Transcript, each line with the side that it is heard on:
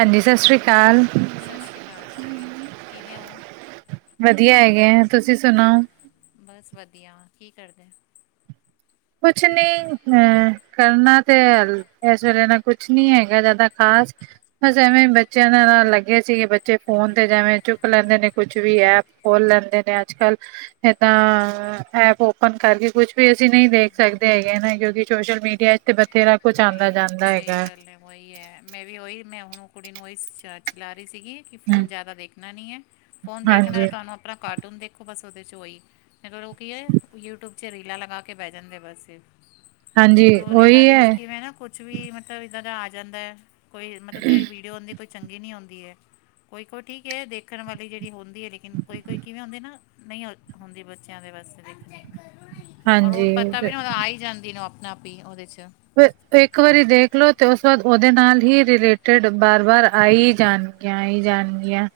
right: ਹਾਂਜੀ ਸਤਿ ਸ਼੍ਰੀ ਅਕਾਲ।
left: ਸਤਿ ਸ਼੍ਰੀ ਅਕਾਲ ਜੀ ਕਿਵੇਂ ਹੋ
right: ਵਧੀਆ ਹੈਗੇ ਆ ਤੁਸੀਂ ਸੁਣਾਓ
left: ਬਸ ਵਧੀਆ। ਕੀ ਕਰਦੇ
right: ਕੁਛ ਨੀ ਅਹ ਕਰਨਾ ਤੇ ਇਸ ਵੇਲੇ ਨਾ ਕੁਛ ਨੀ ਹੈਗਾ ਜ਼ਿਆਦਾ ਖਾਸ। ਬਸ ਐਵੇਂ ਬੱਚਿਆਂ ਦੇ ਨਾਲ ਲੱਗੇ ਸੀ ਬੱਚੇ ਫੋਨ ਤੇ ਜਿਵੇਂ ਚੁੱਕ ਲੈਂਦੇ ਨੇ ਕੁਛ ਵੀ ਐਪ ਖੋਲ ਲੈਂਦੇ ਨੇ ਅੱਜ ਕੱਲ ਐਦਾਂ ਐਪ ਓਪਨ ਕਰਕੇ ਕੁਛ ਵੀ ਅਸੀਂ ਨਹੀਂ ਦੇਖ ਸਕਦੇ ਹੈਗੇ ਨਾ ਕਿਉਂਕਿ ਸੋਸ਼ਲ ਮੀਡੀਆ ਤੇ ਬਥੇਰਾ ਕੁਛ
left: ਨਹੀਂ
right: ਆਉਂਦਾ
left: ਨਹੀਂ
right: ਜਾਂਦਾ
left: ਸਹੀ
right: ਹੈਗਾ।
left: ਗੱਲ ਹੈ ਉਹੀ ਹੈ ਮੈਂ ਵੀ ਉਹੀ ਮੈਂ ਹੁਣ ਉਹ ਕੁੜੀ ਨੂੰ ਇਸ ਚਾਰਜ ਲੱਗਾ ਰਹੀ ਸੀਗੀ। ਕਿ
right: ਹਮ,
left: ਫ਼ੋਨ ਜ਼ਿਆਦਾ ਦੇਖਣਾ ਨਹੀਂ ਹੈ ਫੋਨ ਦੇਖਣਾ
right: ਹਾਂਜੀ
left: ਤੁਹਾਨੂੰ ਆਪਣਾ ਕਾਰਟੂਨ ਦੇਖੋ ਬਸ ਉਹਦੇ ਚ ਓਹੀ। ਇਹਨਾ ਨੂੰ ਕੀ ਹੈ ਯੂਟਿਊਬ 'ਚ ਰੀਲਾਂ ਲੱਗਾ ਕੇ ਬੈਜਾਣਦੇ ਬਸ। ਉਹ
right: ਹਾਂਜੀ
left: ਫਿਰ ਉਹ ਰੀਲਾ
right: ਉਹੀ
left: ਦੇ
right: ਹੈ
left: ਵਿੱਚ ਕਿਵੇਂ ਨਾ ਕੁਛ ਵੀ ਮਤਲਬ ਏਦਾਂ ਦਾ ਆ ਜਾਂਦਾ ਹੈ ਕੋਈ ਮਤਲਬ ਜਿਹੜੀ ਵੀਡੀਓ ਆਂਦੀ ਕੋਈ ਚੰਗੀ ਨੀ ਆਉਂਦੀ ਹੈ। ਕੋਈ- ਕੋਈ ਠੀਕ ਹੈ ਦੇਖਣ ਵਾਲੀ ਜਿਹੜੀ ਹੁੰਦੀ ਹੈ ਲੇਕਿਨ ਕੋਈ -ਕੋਈ ਕਿਵੇਂ ਹੁੰਦੇ ਨਾ ਨਹੀਂ ਹੁੰਦੀ ਬੱਚਿਆਂ ਦੇ ਵਾਸਤੇ ਦੇਖਣੀ। ਔਰ ਓ ਪਤਾ ਵੀ
right: ਹਾਂਜੀ
left: ਨਾ ਓਦੋ ਆ ਈ ਜਾਂਦੀ ਨਾ ਓ ਆਪਨੇ ਆਪ ਈ ਓਦੇ ਚ
right: ਇੱਕ ਵਾਰੀ ਦੇਖਲੋ ਤੇ ੳਸ ਤੋਂ ਬਾਅਦ ਉਹਦੇ ਨਾਲ ਹੀ ਰਿਲੇਟਿਡ ਬਾਰ ਬਾਰ ਆਈ ਜਾਨ ਗਿਆ ਈ ਜਾਨਗੀਆਂ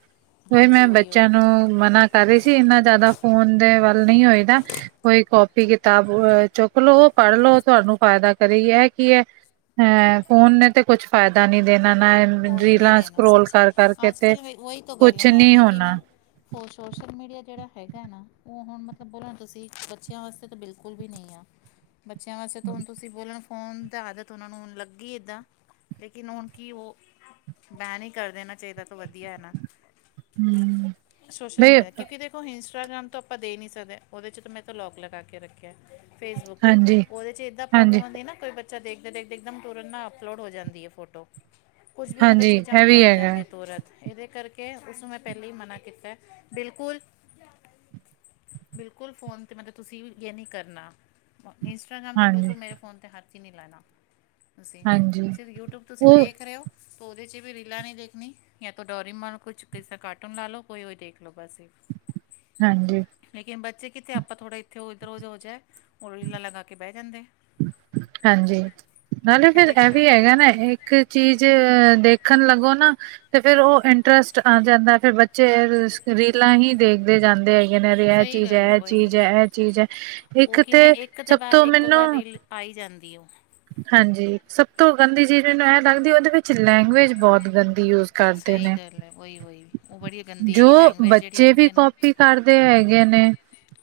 right: ਓਈ
left: ਹਾਂਜੀ
right: ਮੈਂ
left: ਉਹੀ
right: ਬੱਚੇਆਂ
left: ਉਹੀ
right: ਨੂੰ ਮਨਾ ਕਰ ਰਈ ਸੀ, ਏਨਾ ਜ਼ਾਅਦਾ ਫੋਨ ਦੇ ਵੱਲ ਨਈਂ ਹੋਈਦਾ। ਕੋਈ ਕਾਪੀ ਕਿਤਾਬ ਅ ਚੁੱਕ ਲਵੋ ਪੜ੍ਹ ਲੋ ਤੁਹਾਨੂੰ ਫਾਇਦਾ ਕਰਹੀ ਯੈ ਕਿ ਏ, ਹੈਂ ਫੋਨ ਨੇ ਤੇ ਕੁਛ ਫਾਏਦਾ ਨੀ ਦੇਣਾ ਨਾ
left: ਕੋਈ ਨਹੀਂ
right: ਰੀਲਾਂ
left: ਦੇਣਾ
right: ਸਕਰੋਲ
left: ਸੱਚੀ
right: ਕਰ ਕਰਕੇ
left: ਅੱਜ
right: ਤੇ
left: ਕੱਲ੍ਹ
right: ਕੁਛ ਨੀ ਹੋਣਾ।
left: ਓ ਸ਼ੋਸ਼ਲ ਮੀਡੀਆ ਜੇੜਾ ਹੈਗਾ ਐ ਨਾ ਓ ਹੁਨ ਮਤਲਬ ਬੋਲਨਾ ਤੁਸੀਂ ਬੱਚੇਆਂ ਵਾਸਤੇ ਤਾਂ ਬਿਲਕੁਲ ਵੀ ਨਈਂ ਆ।
right: [inaudible]
left: ਬੱਚੇਆਂ ਵਾਸਤੇ ਤਾਂ ਹੁਨ ਤੁਸੀਂ ਬੋਲਨ ਫੋਨ ਦਾ ਆਦਤ ਉਨਾਂ ਨੂੰ ਲੱਗੀ ਐਦਾਂ, ਲੇਕਿਨ ਹੁਣ ਕੀ ਓ ਬੈਨ ਈ ਕਰ ਦੇਣਾ ਚਾਈਦਾ, ਤੋਂ ਵਦੀਆਂ ਏ ਨਾ
right: ਹੂੰ
left: ਸੋਸ਼ਲ
right: ਬਈ
left: ਮੀਡੀਆ ਕੀ ਕਿਦੇ ਪੋ ਇੰਸਟਾਗ੍ਰਾਮ ਤਾਂ ਆਪਾਂ ਦੇ ਨਈ ਸਕਦੇ, ਉਹਦੇ ਚ ਤੇ ਮੈਂ ਤਾਂ ਲੌਕ ਲਗਾ ਕੇ ਰੱਖੇਆ। ਫੇਸਬੁੱਕ ਤੇ,
right: ਹਾਂਜੀ।
left: ਉਹਦੇ ਚੇ ਏਦਾਂ ਪ੍ਰੋਬਲਮ ਆਂਦੀ ਹੈਨਾ? ਕੋਈ ਬੱਚਾ ਦੇਖਦੇ-ਦੇਖਦੇ ਇੱਕਦਮ ਤੁਰਨ ਨਾਲ ਅਪਲੋਡ ਹੋ ਜਾਂਦੀ ਏ ਫੋਟੋ ਕੁਛ ਵੀ ਮਤਲਬ
right: ਹਾਂਜੀ-ਹਾਂਜੀ
left: ਚੀਜ਼ਾਂ
right: ਇਹ ਵੀ
left: ਅਪਲੋਡ ਹੋ
right: ਹੈਗਾ
left: ਜਾਂਦੀਆਂ ਤੁਰਤ। ਇਹਦੇ ਕਰਕੇ, ਉਸਨੂੰ ਮੈਂ ਪੈਲੇ ਮਨਾ ਕੀਤਾ, ਬਿਲਕੁਲ ਬਿਲਕੁਲ ਫੋਨ ਤੇ ਮਤਲਬ ਤੁਸੀਂ ਵੀ ਯੇ ਨੀ ਕਰਨਾ ਇੰਸ ਇੰਸਟਾਗ੍ਰਾਮ ਤੋਂ ਬਿਲਕੁਲ ਮੇਰੇ ਫੋਨ ਤੇ ਹੱਥ ਈ ਨੀ ਲਾਣਾ, ਤੁਸੀਂ,
right: ਹਾਂਜੀ-ਹਾਂਜੀ
left: ਸਿਰਫ ਯੂਟਿਊਬ ਤੁਸੀਂ
right: ਉਹ
left: ਦੇਖ ਰਹੇ ਓ ਉਹਦੇ 'ਚ ਵੀ ਰੀਲਾਂ ਨਹੀਂ ਦੇਖਨੀ ਯਾ ਤੋਂ ਡੋਰੀਮੋਨ ਕੁਛ ਕਿਸ ਕਾਰਟੂਨ ਲਾ ਲਓ ਕੋਈ ਉਹੀ ਦੇਖ ਲੋ ਬਸ।
right: ਹਾਂਜੀ।
left: ਲੇਕਿਨ ਬੱਚੇ ਕਿੱਥੇ ਆਪਾਂ ਥੋੜਾ ਇਥੇ ਓਧਰ ਹੋ ਜਾਏ ਉਹ ਰੀਲਾ ਲਗਾ ਕੇ ਬਹਿ ਜਾਂਦੇ।
right: ਹਾਂਜੀ, ਨਾਲੇ ਫੇਰ
left: ਇਹਦੇ
right: ਐਵੀ
left: ਕਰਕੇ
right: ਹੈਗਾ ਨਾ ਏਹ ਕ ਚੀਜ਼ ਦੇਖਣ ਲੱਗੋ ਨਾ, ਤੇ ਫੇਰ ਉਹ ਇੰਟਰਸਟ ਆ ਜਾਂਦਾ ਫਿਰ ਬ ਚੇਅਰ ਰੀਲਾਂ ਹੀ ਦੇਖਦੇ ਜਾਂਦੇ ਹੈ [unintelligible] ਇਹਨਾਂ ਦੇ ਐ
left: ਸਹੀ
right: ਚੀਜ਼-
left: ਗੱਲ ਹੈ
right: ਐ ਚੀਜ਼-
left: ਉਹੀ
right: ਐ ਚੀਜ਼ ਏ, ਇੱਕ ਤੇ ਸਭ ਤੋਂ ਮੈਨੂੰ
left: ਪਾਈ ਜਾਂਦੀ ਉਹ।
right: ਹਾਂਜੀ, ਸਭ ਤੋਂ ਗੰਦੀ ਚੀਜ਼ ਮੈਨੂੰ ਐਂ ਲੱਗਦੀ, ਉਹਦੇ ਵਿੱਚ ਲੈਂਗੁਏਜ ਬਹਤ ਗੰਦੀ ਯੂਜ ਕਰਦੇ
left: ਸਹੀ
right: ਨੇ,
left: ਗੱਲ ਹੈ ਉਹੀ ਉਹੀ ਉਹ ਬੜੀ ਗੰਦੀ
right: ਜੋ
left: ਹੈਗੀ ਲੈਂਗੁਏਜ ਜਿਹੜੀ
right: ਬੱਚੇ ਵੀ
left: ਆਉਂਦੀ ਹੈ ਨਾ
right: ਕਾਪੀ ਕਰਦੇ ਹੈਗੇ ਨੇ।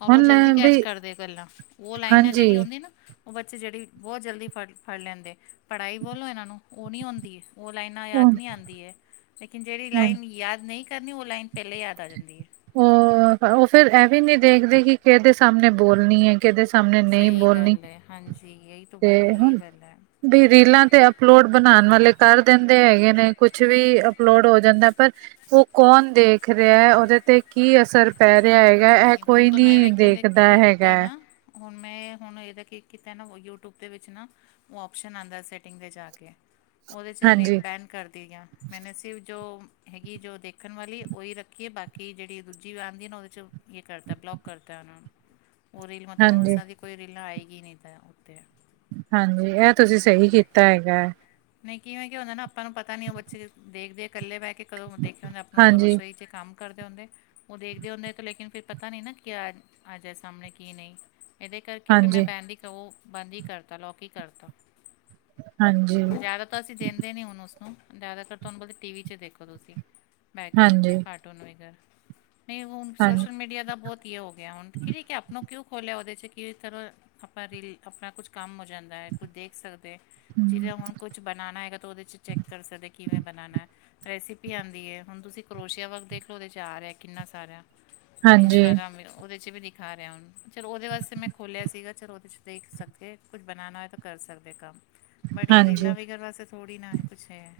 left: ਔਰ ਉਹ
right: ਹੁਣ
left: ਜਲਦੀ ਕੈਚ
right: ਵੀ
left: ਕਰਦੇ ਗੱਲਾਂ ਉਹ ਲਾਈਨਾਂ
right: ਹਾਂਜੀ,
left: ਜੇਹੜੀਆਂ ਹੋਂਦੀ ਏਨਾ ਓ ਬੱਚੇ ਜੇੜੀ ਬੋਤ ਜਲਦੀ ਫੜ-ਫੜ ਲੈਂਦੇ ਪੜਾਈ ਬੋਲੋ ਏਨਾਂ ਨੂੰ ਓ ਨੀ ਔਂਦੀ ਏ। ਉਹ ਲਾਈਨਾਂ ਯਾਦ ਨੀ
right: ਹੁਣ-ਹੁਣ
left: ਆਂਦੀ ਏ। ਲੇਕਿਨ ਜੇਹੜੀ ਲਾਈਨ ਯਾਦ ਨਈ ਕਰਨੀ ਉਹ ਲਾਈਨ ਪੇਹਲੇ ਯਾਦ ਆ ਜਾਂਦੀ ਏ।
right: ਉਹ ਉਹ ਫੇਰ ਇਹ ਵੀ ਨਹੀਂ ਦੇਖਦੇ ਕਿ ਕੇਹਦੇ ਸਾਹਮਨੇ ਬੋਲਨੀ ਏ। ਕਿਦੇ ਸਾਹਮਣੇ ਨਈ
left: ਸਹੀ
right: ਬੋਲਣੀ,
left: ਗੱਲ ਹੈ ਹਾਂਜੀ ਯਹੀ ਤੋਂ
right: ਤੇ
left: ਵਧੀਆ ਯਹੀ
right: ਹੁਣ
left: ਗੱਲ ਹੈ
right: ਬੀ ਰੀਲਾਂ ਤੇ ਅਪਲੋਡ ਬਣਾਣ ਵਾਲੇ ਕਰ ਦੇਂਦੇ ਹੈਗੇ ਨੇ, ਕੁਛ ਵੀ ਅਪਲੋਡ ਹੋ ਜਾਂਦਾ ਪਰ ਓ ਕੌਣ ਦੇਖ ਰਿਹਾ, ਉਹਦੇ ਤੇ ਕੀ ਅਸਰ ਪੈ ਰੇਹਾ ਹੈਗਾ ਇਹ
left: ਨਹੀਂ ਹੁਣ
right: ਕੋਈ
left: ਤੋਂ ਮੈਂ
right: ਨੀ
left: ਮੈਂ ਕਿਨੇ
right: ਦੇਖਦਾ
left: ਕੀ ਕੀਤਾ
right: ਹੈਗਾ।
left: ਨਾ ਹੁਣ ਮੈਂ ਹੁਣ ਏਹਦਾ ਕੀ ਕੀਤੇ ਨਾ ਯੂ ਟੂਬ ਦੇ ਵਿੱਚ ਨਾ ਉਹ ਆਪਸ਼ਨ ਆਂਦਾ ਸੈਟਿੰਗ ਤੇ ਜਾ ਕੇ ਉਹਦੇ 'ਚ
right: ਹਾਂਜੀ
left: ਰੀਲ ਬੈਨ ਕਰਦੀ ਆ। ਮੈਨੇ ਸਿਰਫ਼ ਜੋ ਹੈਗੀ ਜੋ ਦੇਖਣ ਵਾਲੀ ਓਈ ਰੱਖੀ ਏ ਬਾਕੀ ਜੇੜੀ ਦੂਜੀ ਵੀ ਆਂਦੀ ਨਾ ਓਦੇ ਚ ਇਹ ਕਰਤਾ ਬਲੋਕ ਕਰਤਾ ਉਹਨਾਂ ਨੂੰ, ਉਹ ਰੀਲ ਮਤਲਬ ਉਹ
right: ਹਾਂਜੀ
left: ਸਾਰੀ ਕੋਈ ਰੀਲਾਂ ਆਏਗੀ ਈ ਨਈਂ ਤਾਂ ਓਤੇ
right: ਹਾਂਜੀ ਇਹ ਤੁਸੀਂ ਸਹੀ ਕੀਤਾ ਹੈਗਾ।
left: ਨਈ ਕਿਵੇਂ ਕੀ ਹੁੰਦਾ ਨਾ ਆਪਾਂ ਨੂੰ ਪਤਾ ਨੀ ਉਹ ਬੱਚੇ ਦੇਖਦੇ ਏ ਕੱਲੇ ਬੈਹ ਕੇ ਕਦੋਂ ਦੇਖੇ ਹੁੰਦੇ ਆਪਣੇ ਉੱਥੋਂ
right: ਹਾਂਜੀ
left: ਰਸੋਈ ਚ ਕੰਮ ਕਰਦੇ ਹੁੰਦੇ, ਉਹ ਦੇਖਦੇ ਹੁੰਦੇ ਤੇ ਲੇਕਿਨ ਫੇਰ ਪਤਾ ਨਹੀਂ ਨਾ ਕਿਆ ਆ ਜਾਏ ਸਾਹਮਣੇ ਕੀ ਨਹੀਂ ਇਹਦੇ ਕਰਕੇ ਫੇਰ ਮੈਂ
right: ਹਾਂਜੀ
left: ਬੈਨਦੀ ਕੳ ਬੰਦ ਈ ਕਰਤਾ, ਲੋਕ ਈ ਕਰਤਾ
right: ਹਾਂਜੀ
left: ਜਾਦਾ ਤਾਂ ਅਸੀਂ ਦੇਂਦੇ ਨਈ ਹੁਣ ਉਸਨੂੰ ਜ਼ਾਦਾਤਰ ਤੁਆਨੂੰ ਬਲ ਟੀ ਵੀ ਚ ਦੇਖੋ ਤੁਸੀਂ, ਮੈਂ ਕੇਹਾ
right: ਹਾਂਜੀ
left: ਹ ਘੱਟ ਕੋਈ ਨਵੀਂ ਗੱਲ, ਨਹੀਂ ਕੋਮ ਸੋਸ਼
right: ਹਾਂਜੀ
left: ਮੀਡੀਆ ਦਾ ਬਹੁਤ ਹੀ ਐ ਹੋ ਗਿਆ ਹੁਣ, ਕਿਹੜੀ ਕੈਪ ਨੂੰ ਕਿਉਂ ਖੋਲਿਆ ਉਹਦੇ ਚ ਕੀ ਤਰ੍ਹਾਂ ਆਪਾਂ ਰੀਲ ਆਪਣਾ ਕੁਛ ਕੰਮ ਹੋ ਜਾਂਦਾ ਐ, ਕੁਝ ਦੇਖ ਸਕਦੇ। ਜਿਹਦੇ ਹੁਣ ਕੁਛ ਬਣਾਣਾ ਹੈਗਾ ਤਾਂ ਉਹਦੇ ਚ ਚੈੱਕ ਕਰ ਸਕਦੇ ਕਿਵੇਂ ਬਣਾਣਾ। ਰੈਸਿਪੀ ਆਂਦੀ ਏ, ਹੁਣ ਤੁਸੀਂ ਕਰੋਸ਼ੀਆ ਵਰਕ ਵੱਲ ਦੇਖ ਲਓ ਉਹਦੇ 'ਚ ਆ ਰਿਹਾ ਕਿੰਨਾ ਸਾਰਾ।
right: ਹਾਂਜੀ
left: ਇੰਸਟਾਗ੍ਰਾਮ ਵੀ ਏ, ਉਹਦੇ ਚ ਵੀ ਦੇ ਦਿਖਾ ਰਿਹਾ ਹੁਣ, ਚਲ ਉਹਦੇ ਵਾਸਤੇ ਮੈਂ ਖੋਲਿਆ ਸੀਗਾ ਚਲ ਉਹਦੇ 'ਚ ਦੇਖ ਸਕਦੇ ਕੁਝ ਬਣਾਣਾ ਹੋਇਆ ਤਾਂ ਕਰ ਸਕਦੇ ਕੰਮ। ਬਟ ਇਹ
right: ਹਾਂਜੀ
left: ਰੀਲਾ ਵੇਖਣ ਵਾਸਤੇ ਥੋੜ੍ਹੀ ਨਾ ਕੁਛ ਹੈ।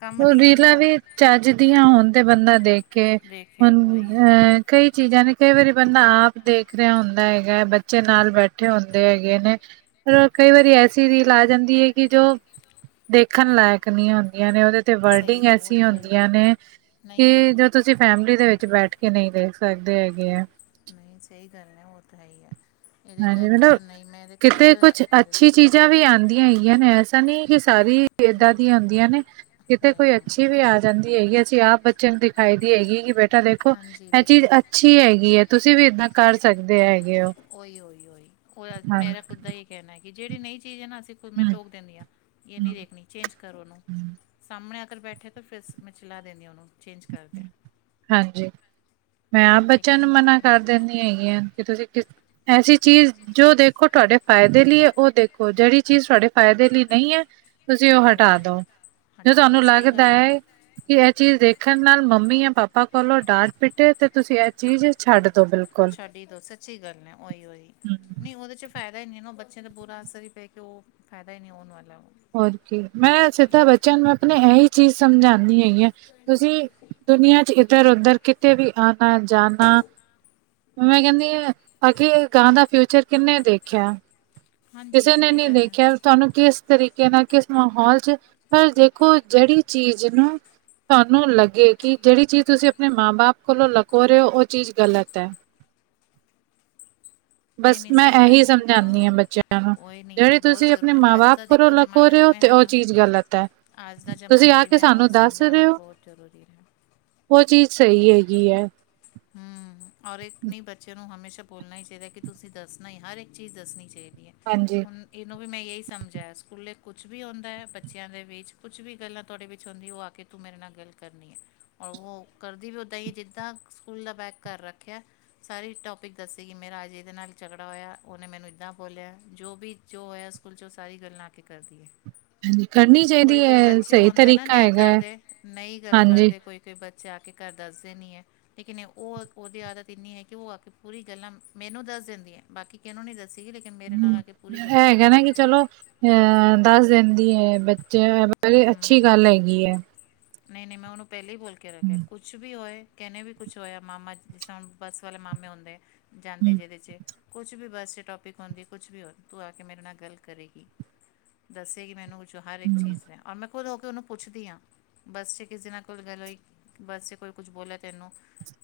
left: ਕੰਮ
right: ਉਹ
left: ਦੀ ਨਹੀਂ ਨਾ
right: ਰੀਲਾਂ
left: ਉਹ
right: ਵੀ ਚੱਜਦੀਆਂ ਹੋਣ ਤੇ ਬੰਦਾ ਦੇਖੇ
left: ਦੇਖੇ
right: ਹੁਣ
left: ਉਹੀ ਹੋਈ
right: ਅਹ ਕਈ ਚੀਜ਼ਾਂ ਨੇ ਕਈ ਵਾਰੀ ਬੰਦਾ ਆਪ ਦੇਖ ਰਿਹਾ ਹੁੰਦਾ ਹੈਗਾ ਹੈ ਬੱ ਬੱਚੇ ਨਾਲ ਬੈਠੇ ਹੁੰਦੇ ਹੈਗੇ ਨੇ ਪਰ ਕਈ ਵਾਰੀ ਐਸੀ ਰੀਲ ਆ ਜਾਂਦੀ ਏ ਕਿ ਜੋ ਦੇਖਣ ਲਾਇਕ ਨਹੀਂ ਹੁੰਦੀਆਂ ਨੇ ਉਹਦੇ ਤੇ
left: ਸਹੀ
right: ਵਰਡਿੰਗ
left: ਨਹੀਂ
right: ਐਸੀ
left: ਉਹੀ ਉਹੀ
right: ਹੁੰਦੀਆਂ ਨੇ
left: ਨਹੀਂ
right: ਕਿ ਜ
left: ਹੁੰਦੀ
right: ਤ ਤੁਸੀ ਫੈਮਲੀ ਦੇ ਵਿੱਚ ਬੈਠ ਕੇ ਨਈ ਦੇਖ ਸਕਦੇ ਹੈਗੇ ਐ।
left: ਨਈ ਸਹੀ ਗੱਲ ਐ, ਓ ਤਾਂ ਹੈ ਈ ਐ।
right: ਹਾਂ ਜਿਵੇਂ ਨਾ ਕਿਤੇ ਕੁਛ
left: ਇਹਦੇ
right: ਅੱਛੀ
left: ਚਲੋ
right: ਚੀਜਾਂ ਵੀ ਆਂਦੀਆਂ ਹੈਗੀਆਂ ਨੇ ਐਸਾ ਨੀ ਕਿ ਸਾਰੀ ਏਦਾਂ
left: ਨਹੀਂ
right: ਦੀਆਂ ਹੁੰਦੀਆਂ ਨੇ ਕਿਤੇ
left: ਨਹੀਂ
right: ਕੋਈ
left: ਨਹੀਂ
right: ਅੱਛੀ ਵੀ ਆ ਜਾਂਦੀ ਹੈਗੀ। ਅਸੀ ਆਪ ਬੱਚੇਆਂ ਨੂੰ ਦਿਖਾਈ ਦੀ ਹੈਗੀ ਕਿ ਬੇਟਾ ਦੇਖੋ
left: ਹਾਂਜੀ
right: ਐ ਚੀਜ
left: ਦੇਖੋ
right: ਅੱਛੀ ਹੈਗੀ ਐ ਤੁਸੀ ਵੀ ਏਦਾਂ ਕਰ ਸਕਦੇ ਹੈਗੇ ਓ।
left: ਓਈ ਓਈ ਓਈ। ਓਦਾ ਮੇਰਾ ਖੁਦ ਦਾ ਈ ਕੈਣਾ ਐ ਕਿ ਜੇੜੀ ਨਈ ਚੀਜ ਐ ਨਾ ਅਸੀ ਮੈਂ ਟੋਕ ਦੇਨੀ ਆਂ। ਏ
right: ਹਮ
left: ਨੀ ਦੇੇਖਣੀ ਚੇਂਜ ਕਰ ਓਨੂੰ।
right: ਹਮ
left: ਸਾਮਣੇ ਆ ਕਰ ਬੈਠੇ ਤਾਂ ਫੇਰ ਮੈਂ ਚਲਾ ਦੇਨੀ ਆ ਓਨੂੰ। ਚੇਂਜ ਕਰ
right: ਹਾਂਜੀ। ਮੈਂ ਆਪ
left: ਐਵੇਂ
right: ਬੱਚੇਆਂ ਨੂੰ
left: ਲੇਕਿਨ
right: ਮਨਾ
left: ਫਿਰ
right: ਕਰ ਦੇਨੀ ਹੈਗੀ ਆਂ ਕਿ ਤੁਸੀ ਕਿਸ ਐਸੀ ਚੀਜ਼ ਜੋ ਦੇਖੋ ਤੁਹਾਡੇ ਫਾਏਦੇ ਲਈ ਐ ਓ ਦੇਖੋ, ਜੇੜੀ ਚੀਜ਼ ਤੁਹਾਡੇ ਫਾਏਦੇ ਲਈ ਨਈ ਐ ਤੁਸੀ ਓ
left: ਓਈ
right: ਹਟਾ
left: ਓਈ
right: ਦੋ। ਜੇ
left: ਹਟਾ ਦੋ
right: ਤੁਹਾਨੂੰ
left: ਸਹੀ
right: ਲੱਗਦਾ
left: ਗੱਲ ਹੈ
right: ਏ ਕਿ ਏ ਚੀਜ਼ ਦੇਖ ਦੇਖਣ ਨਾਲ ਮੰਮੀ ਜਾਂ ਪਾਪਾ ਕੋਲੋਂ ਡਾਂਟ ਪਿੱਟੇ ਤੇ ਤੁਸੀ ਐ ਚੀਜ਼ ਛੱਡ ਦੋ ਬਿਲਕੁਲ।
left: ਤੋ ਸੱਚੀ ਗੱਲ ਨੇ। ਓਈ ਓਈ। ਨਈ ਓਦੇ ਚ ਫੈਦਾ ਈ ਨੀ ਨਾ ਬੱਚੇਆਂ ਦਾ ਬੁਰਾ ਅਸਰ ਈ ਪੇ ਕਿ ਓ ਫੈਦਾ ਈ ਨੀ ਹੋਨ ਵਾਲਾ।
right: ਹੋਰ ਕੀ। ਮੈਂ ਸਿੱਧਾ ਬੱਚੇਆਂ ਨੂੰ ਅਪਣੇ ਐਈ ਚੀਜ ਸਮਝਾਨੀ ਹੈਗੀ ਆਂ ਤੁਸੀ ਦੁਨੀਆਂ ਚ ਏਧਰ-ਓਧਰ ਕਿਤੇ ਵੀ ਆਨਾ-ਜਾਨਾ ਮੈਂ ਕੈਨੀ ਆ ਅੱਗੇ ਗਾਂ ਦਾ ਫਿਊਚਰ ਕਿਨੇਂ ਦੇਖੇਆ?
left: ਹਾਂਜੀ
right: ਕਿਸੇ ਨੇ
left: ਸਹੀ
right: ਨੀ
left: ਗੱਲ ਹੈ।
right: ਦੇਖਿਆ। ਤੁਹਾਨੂੰ ਕਿਸ ਤਰੀਕੇ ਨਾਲ, ਕਿਸ ਮਾਹੌਲ ਚ, ਪਰ ਦੇਖੋ ਜੇੜੀ ਚੀਜ ਨੂੰ ਤੁਹਾਨੂੰ ਲੱਗੇ ਕਿ ਜੇੜੀ ਚੀਜ ਤੁਸੀ ਅਪਣੇ ਮਾਂ ਬਾਪ ਕੋਲੋਂ ਲਕੋ ਰੇ ਓ ਔ ਚੀਜ ਗਲਤ ਐ।
left: ਨਹੀਂ
right: ਬਸ
left: ਨਹੀਂ
right: ਮੈਂ
left: ਸਹੀ
right: ਐਹੀ
left: ਗੱਲ ਹੈ
right: ਸਮਝਾਨੀ ਆਂ
left: ਹਾਂ
right: ਬੱਚੇਆਂ
left: ਉਹੀ ਨਹੀਂ ਇਹ
right: ਜੇੜੀ
left: ਤਾਂ ਬਹੁਤ
right: ਤੁਸੀ ਅਪਣੇ
left: ਜ਼ਰੂਰੀ
right: ਮਾਂ
left: ਹੈ। ਅੱਜ
right: ਬਾਪ
left: ਦਾ
right: ਕੋਲ਼ੋਂ
left: ਦੇਖੋ
right: ਲਕੋ ਰੇ ਓ ਤੇ ਔ ਚੀਜ ਗਲਤ ਐ।
left: ਅੱਜ਼ ਦਾ ਜਮਾਨਾ ਜਿਵੇਂ ਨਾ ਓਤ ਸਮਝਾਨਾ ਬੋਤ ਜਰੂਰੀ ਐ।
right: ਓ ਚੀਜ ਸਹੀ ਹੈਗੀ ਐ।
left: ਹੂੰ। ਔਰ ਇੱਕ ਨੀ ਬੱਚੇ ਨੂੰ ਹਮੇਸ਼ਾ ਬੋਲਨਾ ਈ ਚਾਹੀਦਾ ਕਿ ਤੁਸੀ ਦੱਸਣਾ ਈ ਹਰ ਏਕ ਚੀਜ਼ ਦੱਸਣੀ ਚਾਹੀ ਦੀ ਐ
right: ਹਾਂਜੀ
left: ਹੁਨ ਏਨੂੰ ਵੀ ਮੈਂ ਯੇਈ ਸਮਝਾਆ ਸਕੂਲੇ ਕੁਛ ਵੀ ਹੋਂਦਾ ਐ, ਬੱਚੇਆਂ ਦੇ ਵਿੱਚ ਕੁਛ ਵੀ ਗੱਲਾਂ ਤੁਹਾਡੇ ਵਿੱਚ ਹੁੰਦੀ ਓ ਆ ਕੇ ਤੂੰ ਮੇਰੇ ਨਾਲ ਗੱਲ ਕਰਨੀ ਐ, ਔਰ ਓ ਕਰਦੀ ਵੀ ਓਦਾਂ ਈ ਜਿਦਾਂ ਸਕੂਲ ਦਾ ਬੈਗ ਘਰ ਰੱਖੇਆ ਸਾਰੀ ਟੋਪਿਕ ਦੱਸੇਗੀ ਮੇਰਾ ਅੱਜ ਏਦੇ ਨਾਲ ਝਗੜਾ ਹੋਏਆ, ਓਨੇ ਮੈਨੂੰ ਏਦਾਂ ਬੋਲਿਆ, ਜੋ ਵੀ ਜੋ ਹੋਏਆ ਸਕੂਲ ਚ ਸਾਰੀ ਗੱਲਾਂ ਆ ਕੇ ਕਰਦੀ ਏ।
right: ਹਾਂਜੀ ਕਰਨੀ ਚਾਹੀਦੀ
left: ਕੋਈ ਕੋਈ
right: ਹੈ
left: ਬੱਚੇ
right: ਸਹੀ
left: ਹੋਂਦੇ ਨਾ
right: ਤਰੀਕਾ
left: ਨਈ ਗਲ
right: ਹੈਗਾ ਹੈ
left: ਕਰਦੇ, ਨਈ ਗੱਲ
right: ਹਾਂਜੀ
left: ਕਰਦੇ ਕੋਈ ਕੋਈ ਬੱ ਚੇ ਆ ਕੇ ਘਰ ਦੱਸਦੇ ਨੀ ਐ। ਲੇਕਿਨ ਓ ਓਦੀ ਆਦਤ ਇੰਨੀ ਐ ਕਿ ਓ ਆ ਕੇ ਪੂਰੀ ਗੱਲਾਂ ਮੈਨੂੰ ਦੱਸ ਦੇਂਦੀ ਏ, ਬਾਕੀ ਕਿਨੂੰ ਨੀ ਦੱਸ ਸੀ। ਲੇਕਿਨ ਮੇਰੇ ਨਾਲ ਆ ਕੇ ਪੂਰੀ ਗੱਲਾਂ ਕਰ ਦੇਂਦੀ ਐ।
right: ਅ ਦੱਸ ਦੇਂਦੀ ਏ। ਬੱਚੇ ਬ ਅੱਛੀ ਗੱਲ ਹੈਗੀ ਐ।
left: ਨਈ ਨਈ ਮੈਂ ਓਨੂੰ ਪੈਲੇ ਈ ਬੋਲ ਕੇ ਰੱਖੇਆ ਐ।
right: ਹਮ,
left: ਕੁਛ ਕੁਛ ਵੀ ਹੋਏ ਕੈਨੇ ਵੀ ਕੁਛ ਹੋਏਆ, ਮਾਮਾ ਜਿਸਰਾਂ ਹੁਨ ਬੱਸ ਵਾਲੇ ਮਾਮੇ ਹੁੰਦੇ ਐ। ਜਾਂਦੇ
right: ਹਮ,
left: ਜਿਦੇ ਚ। ਕੁਛ ਵੀ ਬੱਸ ਟੋਪ ਪਿਕ ਹੋਂਦੀ ਕੁਛ ਵੀ ਹੋਏ ਤੂੰ ਆ ਕੇ ਮੇਰੇ ਨਾਲ ਗੱਲ ਕਰੇਗੀ। ਦੱਸੇਗੀ ਮੈਨੂੰ। ਜੋ ਹਰ ਏਕ
right: ਹਮ,
left: ਚੀਜ਼ ਨੇ। ਔਰ ਮੈਂ ਖੁਦ ਹੋ ਕੇ ਓਨੂੰ ਪੁੱਛਦੀ ਆਂ ਬਸ ਚ ਕਿਸੇ ਨਾਲ ਕੋਲ ਗੱਲ ਹੋਈ? ਬਸ ਚ ਕੋਈ ਕੁਛ ਬੋਲੇਆ ਤੈਨੂੰ?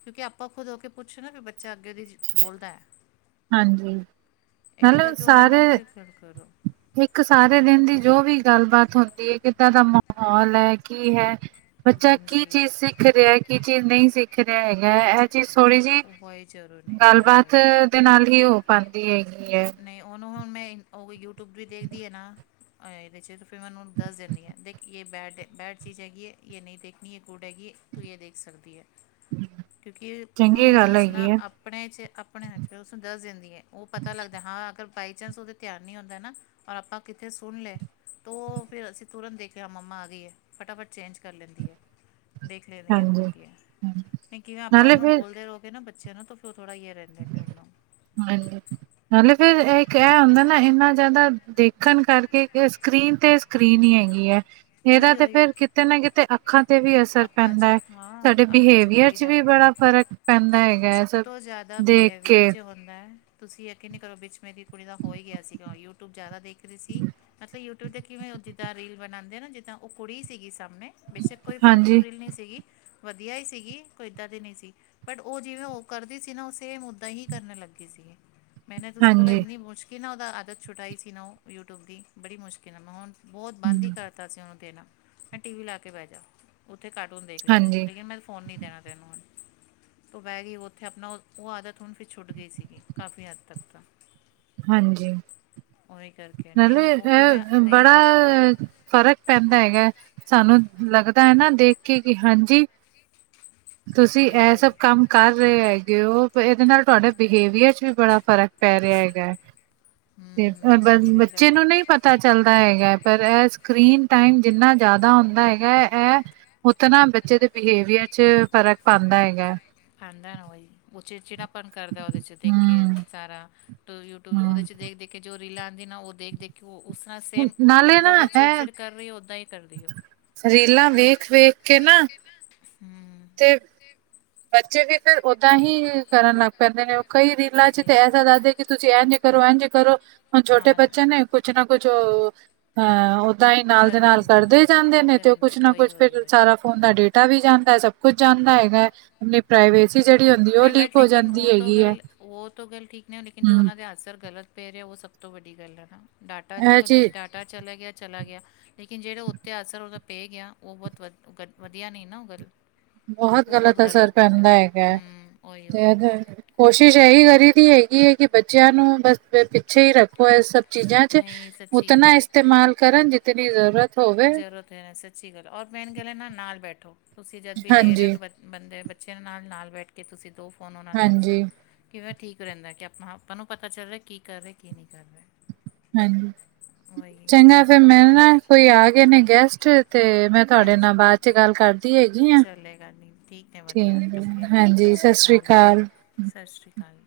left: ਕਿਉਂਕਿ ਆਪਾਂ ਖੁਦ ਹੋ ਕੇ ਪੁੱਛ ਨਾ ਫਿਰ ਬੱਚਾ ਅੱਗੇ ਦੀ ਬੋਲਦਾ ਐ।
right: ਹਾਂਜੀ, ਮਤਲਬ
left: ਕਰਕੇ ਉਹਨਾਂ
right: ਸਾਰੇ
left: ਨਾਲ ਫਿਕਰ ਕਰੋ
right: ਇੱਕ ਸਾਰੇ ਦਿਨ ਦੀ ਜੋ ਵੀ ਗੱਲਬਾਤ ਹੁੰਦੀ ਹੈ, ਕਿੱਦਾਂ ਦਾ ਮਾਹੌਲ ਹੈ ਕੀ ਹੈ? ਬੱਚਾ ਕੀ
left: ਹਾਂਜੀ
right: ਚੀਜ਼ ਸਿਖ ਰਿਹਾ ਕੀ ਚੀਜ਼ ਨਹੀਂ ਸਿੱਖ ਰਿਹਾ ਹੈਗਾ ਇਹ ਜੀ ਥੋੜ੍ਹੀ ਜਿ
left: ਉਹ ਹੀ ਜ਼ਰੂਰ ਨੇ ਓਏ ਓਏ
right: ਗੱਲਬਾਤ ਦੇ ਨਾਲ ਹੀ ਹੋ ਪਾਂਦੀ ਹੈਗੀ ਹੈ।
left: ਨਹੀਂ, ਉਹਨੂੰ ਹੁਣ ਮੈਂ ਉਹ ਵੀ ਯੂਟਿਊਬ ਵੀ ਦੇਖਦੀ ਹੈਨਾ ਇਹਦੇ 'ਚ ਤਾਂ ਫਿਰ ਮੈਂ ਉਹਨੂੰ ਦੱਸ ਦਿੰਦੀ ਹਾਂ ਦੇਖ ਇਹ ਬੈਡ-ਬੈਡ ਚੀਜ਼ ਹੈਗੀ ਹੈ ਇਹ ਨਹੀਂ ਦੇਖਣੀ ਇਹ ਗੂਡ ਹੈਗੀ ਹੈ। ਤੂੰ ਇਹ ਦੇਖ ਸਕਦੀ ਹੈ। ਕਿਉਂਕਿ ਉਹਨਾਂ
right: ਚੰਗੀ
left: ਨੂੰ
right: ਗੱਲ
left: ਦੱਸਣਾ
right: ਹੈਗੀ ਹੈ
left: ਆਪਣੇ ਚ ਆਪਣੇ ਹਥ ਚ ਉ ਦੱਸ ਦਿੰਦੀ ਹੈ ਉਹ ਪਤ ਪਤਾ ਲੱਗਦਾ ਹਾਂ ਅਗਰ ਬਾਈ ਚਾਂਸ ਉਦੇ ਧਿਆਨ ਨਹੀਂ ਹੁੰਦਾ ਨਾ ਔਰ ਆਪਾਂ ਕਿੱਥੇ ਸੁਣ ਲਿਆ। ਤੋ ਉਹ ਫਿਰ ਅਸੀਂ ਤੁਰੰਤ ਦੇਖਿਆ, ਹਾਂ ਮੰਮਾ ਆ ਗਈ ਹੈ ਫਟਾਫਟ ਚੇਂਜ ਕਰ ਲੈਂਦੀ ਹੈ। ਦੇਖ ਲੈਂਦੀਹੋ,
right: ਹਾਂਜੀ
left: ਜਾਂਦੀ ਹੈ ਨਹੀਂ ਕਿਵੇਂ ਆਪਾਂ
right: ਨਾਲੇ
left: ਉਹਨਾਂ ਨੂੰ
right: ਫਿਰ
left: ਬੋਲਦੇ ਰਹੋਗੇ ਨਾ ਬੱਚਿਆਂ ਨੂੰ ਫਿਰ ਥੋੜ੍ਹਾ ਹੀ ਰਹਿ, ਲੇਕੇ ਉਹਨੂੰ
right: ਹਾਂਜੀ। ਨਾਲੇ ਫਿਰ ਏ ਇਕ ਇਹ ਹੁੰਦਾ ਨਾ ਇੰਨਾ ਜ਼ਿਆਦਾ ਦੇਖਣ ਕਰਕੇ ਸਕਰੀਨ ਤੇ ਸਕਰੀਨ ਹੀ ਹੈਗੀ ਹੈ, ਇਹਦਾ
left: ਉਹੀ
right: ਤੇ
left: ਉਹੀ
right: ਫੇਰ ਕਿਤੇ ਨਾ ਕਿਤੇ- ਅੱਖਾਂ ਤੇ ਵੀ ਅਸਰ
left: ਅੱਖਾਂ
right: ਪੈਂਦਾ
left: 'ਚ
right: ਹੈ,
left: ਹਾਂ
right: ਸਾਡੇ
left: ਅੱਖਾਂ ਪੈ
right: ਬਿਹੇਵੀਅਰ
left: ਹੀ
right: ਚ ਵੀ
left: ਜਾਂਦਾ
right: ਬੜਾ ਫ਼ਰਕ ਪੈਂਦਾ ਹੈ।
left: ਸਭ ਤੋਂ ਜ਼ਿਆਦਾ
right: ਦੇਖ
left: ਬਿਹੇਵੀਅਰ
right: ਕੇ
left: ਚ ਹੁੰਦਾ ਹੈ ਤੁਸੀਂ ਯਕੀਨ ਨਹੀਂ ਕਰੋ ਵਿੱਚ ਮੇਰੀ ਕੁੜੀ ਦਾ ਹੋ ਹੀ ਗਿਆ ਸੀਗਾ, ਯੂਟਿਊਬ ਜ਼ਿਆਦਾ ਦੇਖ ਰਹੀ ਸੀ ਮਤਲਬ ਯੂ ਦਾਂ ਕਿਵੇਂ ਉਹ ਜਿੱਦਾਂ ਰੀਲ ਬਣਾਉਂਦੇ ਆ ਨਾ ਜਿੱਦਾਂ ਉਹ ਕੁੜੀ ਸੀਗੀ ਸਾਹਮਣੇ ਬੇਸ਼ੱਕ ਕੋਈ
right: ਹਾਂਜੀ,
left: ਫਲਤੂ ਰੀਲ ਨਹੀਂ ਸੀਗੀ ਵਧੀਆ ਹੀ ਸੀਗੀ ਕੋਈ ਇੱਦਾਂ ਦੀ ਨੀ ਸੀ। ਉ ਜਿਵੇਂ ਉ ਕਰਦੀ ਸੀ ਨਾ ਸੇਮ ਉਦਾਂ ਹੀ ਕਰਨ ਲੱਗੀ ਸੀ ਮੈਨੇ ਤੁਸੀਂ ਬੋਲ
right: ਹਾਂਜੀ,
left: ਇੰਨੀ ਮੁਸ਼ਕ ਕਿੰਨਾ ਉਹਦਾ ਆਦਤ ਛੁਟਾਈ ਸੀ ਨਾ ਉ ਯੂਟਿਊਬ ਦੀ ਬੜੀ ਮੁਸ਼ਕਿਲ ਨਾਲ ਮੈਂ ਹੁਣ ਬਹੁਤ ਬੰਦ ਹੀ
right: ਹੂੰ,
left: ਕਰਤਾ ਸੀ ਉਹਨੂੰ ਦੇਣਾ ਮੈਂ ਟੀ ਵੀ ਲਾਕੇ ਬੈਜਾ। ਉੱਥੇ ਕਾਰਟੂਨ ਦੇਖ ਲੈ ਤੂੰ
right: ਹਾਂਜੀ,
left: ਲੇਕਿਨ ਮੈਂ ਫੋਨ ਨਹੀਂ ਦੇਣਾ ਤੈਨੂੰ ਹੁਣ। ਤੋਂ ਬੈ ਗਈ ਉੱਥੇ ਆਪਣਾ ਉਹ ਆਦਤ ਹੁਣ ਫਿਰ ਛੁੱਟ ਗਈ ਸੀਗੀ ਕਾਫੀ ਹੱਦ ਤੱਕ ਤਾਂ।
right: ਹਾਂਜੀ,
left: ਉਹੀ ਕਰਕੇ ਨਹੀਂ ਨਹੀਂ
right: ਮਤਲਬ
left: ਉਹ ਕਿਵੇਂ
right: ਅ
left: ਨਹੀਂ ਹੈ
right: ਬੜਾ
left: ਬਰਾਬਰ
right: ਫ਼ਰਕ ਪੈਂਦਾ ਹੈਗਾ ਸਾਨੂੰ ਲੱਗਦਾ ਹੈਨਾ ਦੇਖ ਕੇ ਕਿ ਹਾਂਜੀ ਤੁਸੀਂ
left: ਉਹੀ
right: ਇਹ ਸਭ
left: ਉਹੀ
right: ਕੰਮ ਕਰ ਰਹੇ ਹੈਗੇ ਹੋ ਇਹਦੇ ਨਾਲ ਤੁਹਾਡੇ ਬਿਹੇਵੀਅਰ ਚ ਵੀ ਬੜਾ ਫ਼ਰਕ ਪੈ ਰਿਹਾ ਹੈਗਾ ਤੇ
left: ਹਮ ਨਹੀਂ ਨਹੀਂ ਸਹੀ
right: [unintelligible]
left: ਗੱਲ ਹੈ
right: ਨਹੀਂ ਪਤਾ ਚੱਲਦਾ ਹੈਗਾ ਪਰ ਏ ਸਕਰੀਨ ਟਾਈਮ ਜਿੰਨਾ ਜ਼ਿਆਦਾ ਹੁੰਦਾ ਹੈਗਾ ਏ ਉਥੇ ਨਾ ਬੱਚੇ ਦੇ ਬਿਹੇਵੀਅਰ ਚ ਫਰਕ ਪਉਦਾ ਹੈਗਾ।
left: ਖਾਂਦਾ ਨਾ ਉਹੀ, ਚਿੜ ਚਿੜਪਨ ਕਰਦਾ ਉਹਦੇ ਚ ਦੇਖ ਕੇ
right: ਹੂੰ,
left: ਸਾਰਾ। ਯੂਟਿਊਬ ਉਹਦੇ ਚ
right: ਹੂੰ
left: ਦੇਖ-ਦੇਖ ਕੇ ਜੋ ਰੀਲਾਂ ਆਂਦੀਆਂ ਨਾ ਉਹ ਦੇਖ-ਦੇਖ ਕੇ ਕਿ ਉਹ ਉਸਰ੍ਹਾਂ ਸੇਮ
right: ਨਾਲੇ
left: ਜਿੱਦਾਂ
right: ਨਾ
left: ਉਹ
right: ਇਹ
left: ਚਿੜ-ਚਿੜ ਕਰ ਰਹੀ ਉਦਾਂ ਹੀ ਕਰਦੀ ਔ।
right: ਰੀਲਾਂ ਵੇਖ-ਵੇਖ ਕੇ ਨਾ
left: ਹੂੰ।
right: ਤੇ ਬੱਚੇ ਵੀ ਫਿਰ ਓਦਾਂ ਹੀ ਕਰਨ ਲੱਗ ਪੈਂਦੇ ਨੇ, ਕਈ ਰੀਲਾਂ ਚ
left: ਸਹੀ
right: ਤਾਂ
left: ਗੱਲ
right: ਐਸਾ ਦੱਸਦੇ ਕਿ ਤੁਸੀਂ ਇਹਜ ਕਰੋ ਇਹਂਜ ਕਰੋਂ ਛਟੇ
left: ਹਾਂ
right: ਬੱਚੇ ਨੇ ਕੁਛ ਨਾ ਕੁਛ ਅ ਤਾਹੀ ਨਾਲ
left: ਕਰ
right: ਦੇ
left: ਹੀ
right: ਨਾਲ
left: ਲੈਂਦੇ
right: ਕਰਦੇ ਜਾਂਦੇ ਨੇ ਤੇ ਉਹ ਕੁਛ ਨਾ
left: ਉਹੀ
right: ਕੁੱਛ
left: ਉਹੀ
right: ਫੇਰ
left: ਉਹੀ
right: ਸਾਰਾ ਫੋਨ ਦਾ ਡੇਟਾ ਵੀ ਜਾਂਦਾ ਹੈ ਸਭ ਕੁਛ ਜਾਂਣਦਾ ਹੈਗਾ। ਪ੍ਰਾਈਵੇਸੀ ਜਿਹੜੀ ਹੁੰਦੀ ਉਹ
left: ਨਹੀਂ
right: ਲੀਕ
left: ਬਟ
right: ਹੋ
left: ਲੇਕਿਨ
right: ਜਾਂਦੀ
left: ਉਹ ਤੋਂ
right: ਹੈਗੀ ਹੈ
left: ਗੱਲ ਉਹ ਤੋਂ ਗੱਲ ਠੀਕ ਨੇ ਲੇਕਿਨ ਜੋ
right: ਹਮ
left: ਉਨਾਂ ਦੇ ਅਨਸਰ ਗਲਤ ਪੈ ਰਿਹਾ ਉਹ ਸਭ ਤੋਂ ਵੱਡੀ ਗੱਲ ਹੈ ਨਾ ਡਾਟਾ
right: ਇਹ
left: ਦੇਖੋ
right: ਚੀਜ਼
left: ਡਾਟਾ ਚਲਾ ਗਿਆ ਚਲਾ ਗਿਆ। ਲੇਕਿਨ ਜਿਹੜਾ ਉੱਤੇ ਅਸਰ ਉਹਦਾ ਪੈ ਗਿਆ ਉਹ ਬਹੁਤ ਵਧ- ਵਧੀਆ ਨਹੀਂ ਨਾ ਉਹ ਗੱਲ।
right: ਬਹੁਤ
left: ਉਹ
right: ਗ਼ਲਤ ਅਸਰ
left: ਗਲਤ
right: ਪੈਂਦਾ
left: ਨਾ
right: ਹੈਗਾ ਹੈ
left: ਹੂੰ ਉਹੀ ਉਹੀ
right: ਤੇ ਕੋਸ਼ਿਸ਼ ਏਹੀ ਕਰੀ ਦੀ ਹੈਗੀ ਹੈ ਕਿ, ਬੱਚੇਆਂ ਨੂੰ ਬਸ ਪਿੱਛੇ ਹੀ ਰੱਖ- ਓ ਏਹ ਸਭ ਚੀਜ਼ਾਂ ਚ,
left: ਨਹੀਂ ਸੱਚੀ
right: ਉਤਨਾ ਇਸਤੇਮਾਲ ਕਰਨ ਜਿਤਨੀ ਜ਼ਰੂਰਤ। ਹੋਵੇ
left: ਜ਼ਰੂਰਤ ਹੈ, ਸੱਚੀ ਗੱਲ, ਔਰ ਮੇਨ ਗਲ ਆ ਨਾਲ ਬੈਠੋ, ਤੁਸੀਂ ਜਦ ਵੀ ਦੇ ਰਹੇ
right: ਹਾਂਜੀ
left: ਹੋ ਬੇ ਬੰਦੇ ਬੱਚਿਆਂ ਨਾਲ- ਨਾਲ ਬੈਠ ਕੇ ਤੁਸੀਂ ਦੋ ਫੋਨ ਓਹਨਾਂ ਦੇ ਹੱਥ ਚ
right: ਹਾਂਜੀ
left: ਕੇਹੜਾ ਠੀਕ ਰੈਂਦਾ, ਕਿ ਆਪਾਂ -ਆਪਾਂ ਨੂੰ ਪਤਾ ਚੱਲ ਰੇਆ ਕੀ ਕਰ ਰਏ, ਕੀ ਨਈ ਕਰ ਰਏ।
right: ਹਾਂਜੀ ਚੰਗਾ ਫੇਰ
left: ਨਹੀਂ
right: ਮੈਂ ਨਾ
left: ਵੀਰੇ
right: ਕੋਈ ਆ ਗਏ ਨੇ ਗੈਸਟ ਤੇ-ਤੇ ਮੈਂ ਤੁਹਾਡੇ ਨਾਲ
left: ਹਾਂਜੀ
right: ਬਾਅਦ ਚ ਗੱਲ ਕਰਦੀ ਹੈਗੀ ਆ।
left: ਚੱਲੇਗਾ ਨਹੀਂ ਠੀਕ ਹੈ ਵਧੀਆ
right: ਕਿਵੇ ਫੇਰ,
left: ਓਕੇ
right: ਹਾਂਜੀ ਸਤਿ
left: ਸ਼੍ਰੀ
right: ਸ੍ਰੀ
left: ਜੀ
right: ਅਕਾਲ।
left: ਸਤਿ ਸ਼੍ਰੀ ਅਕਾਲ।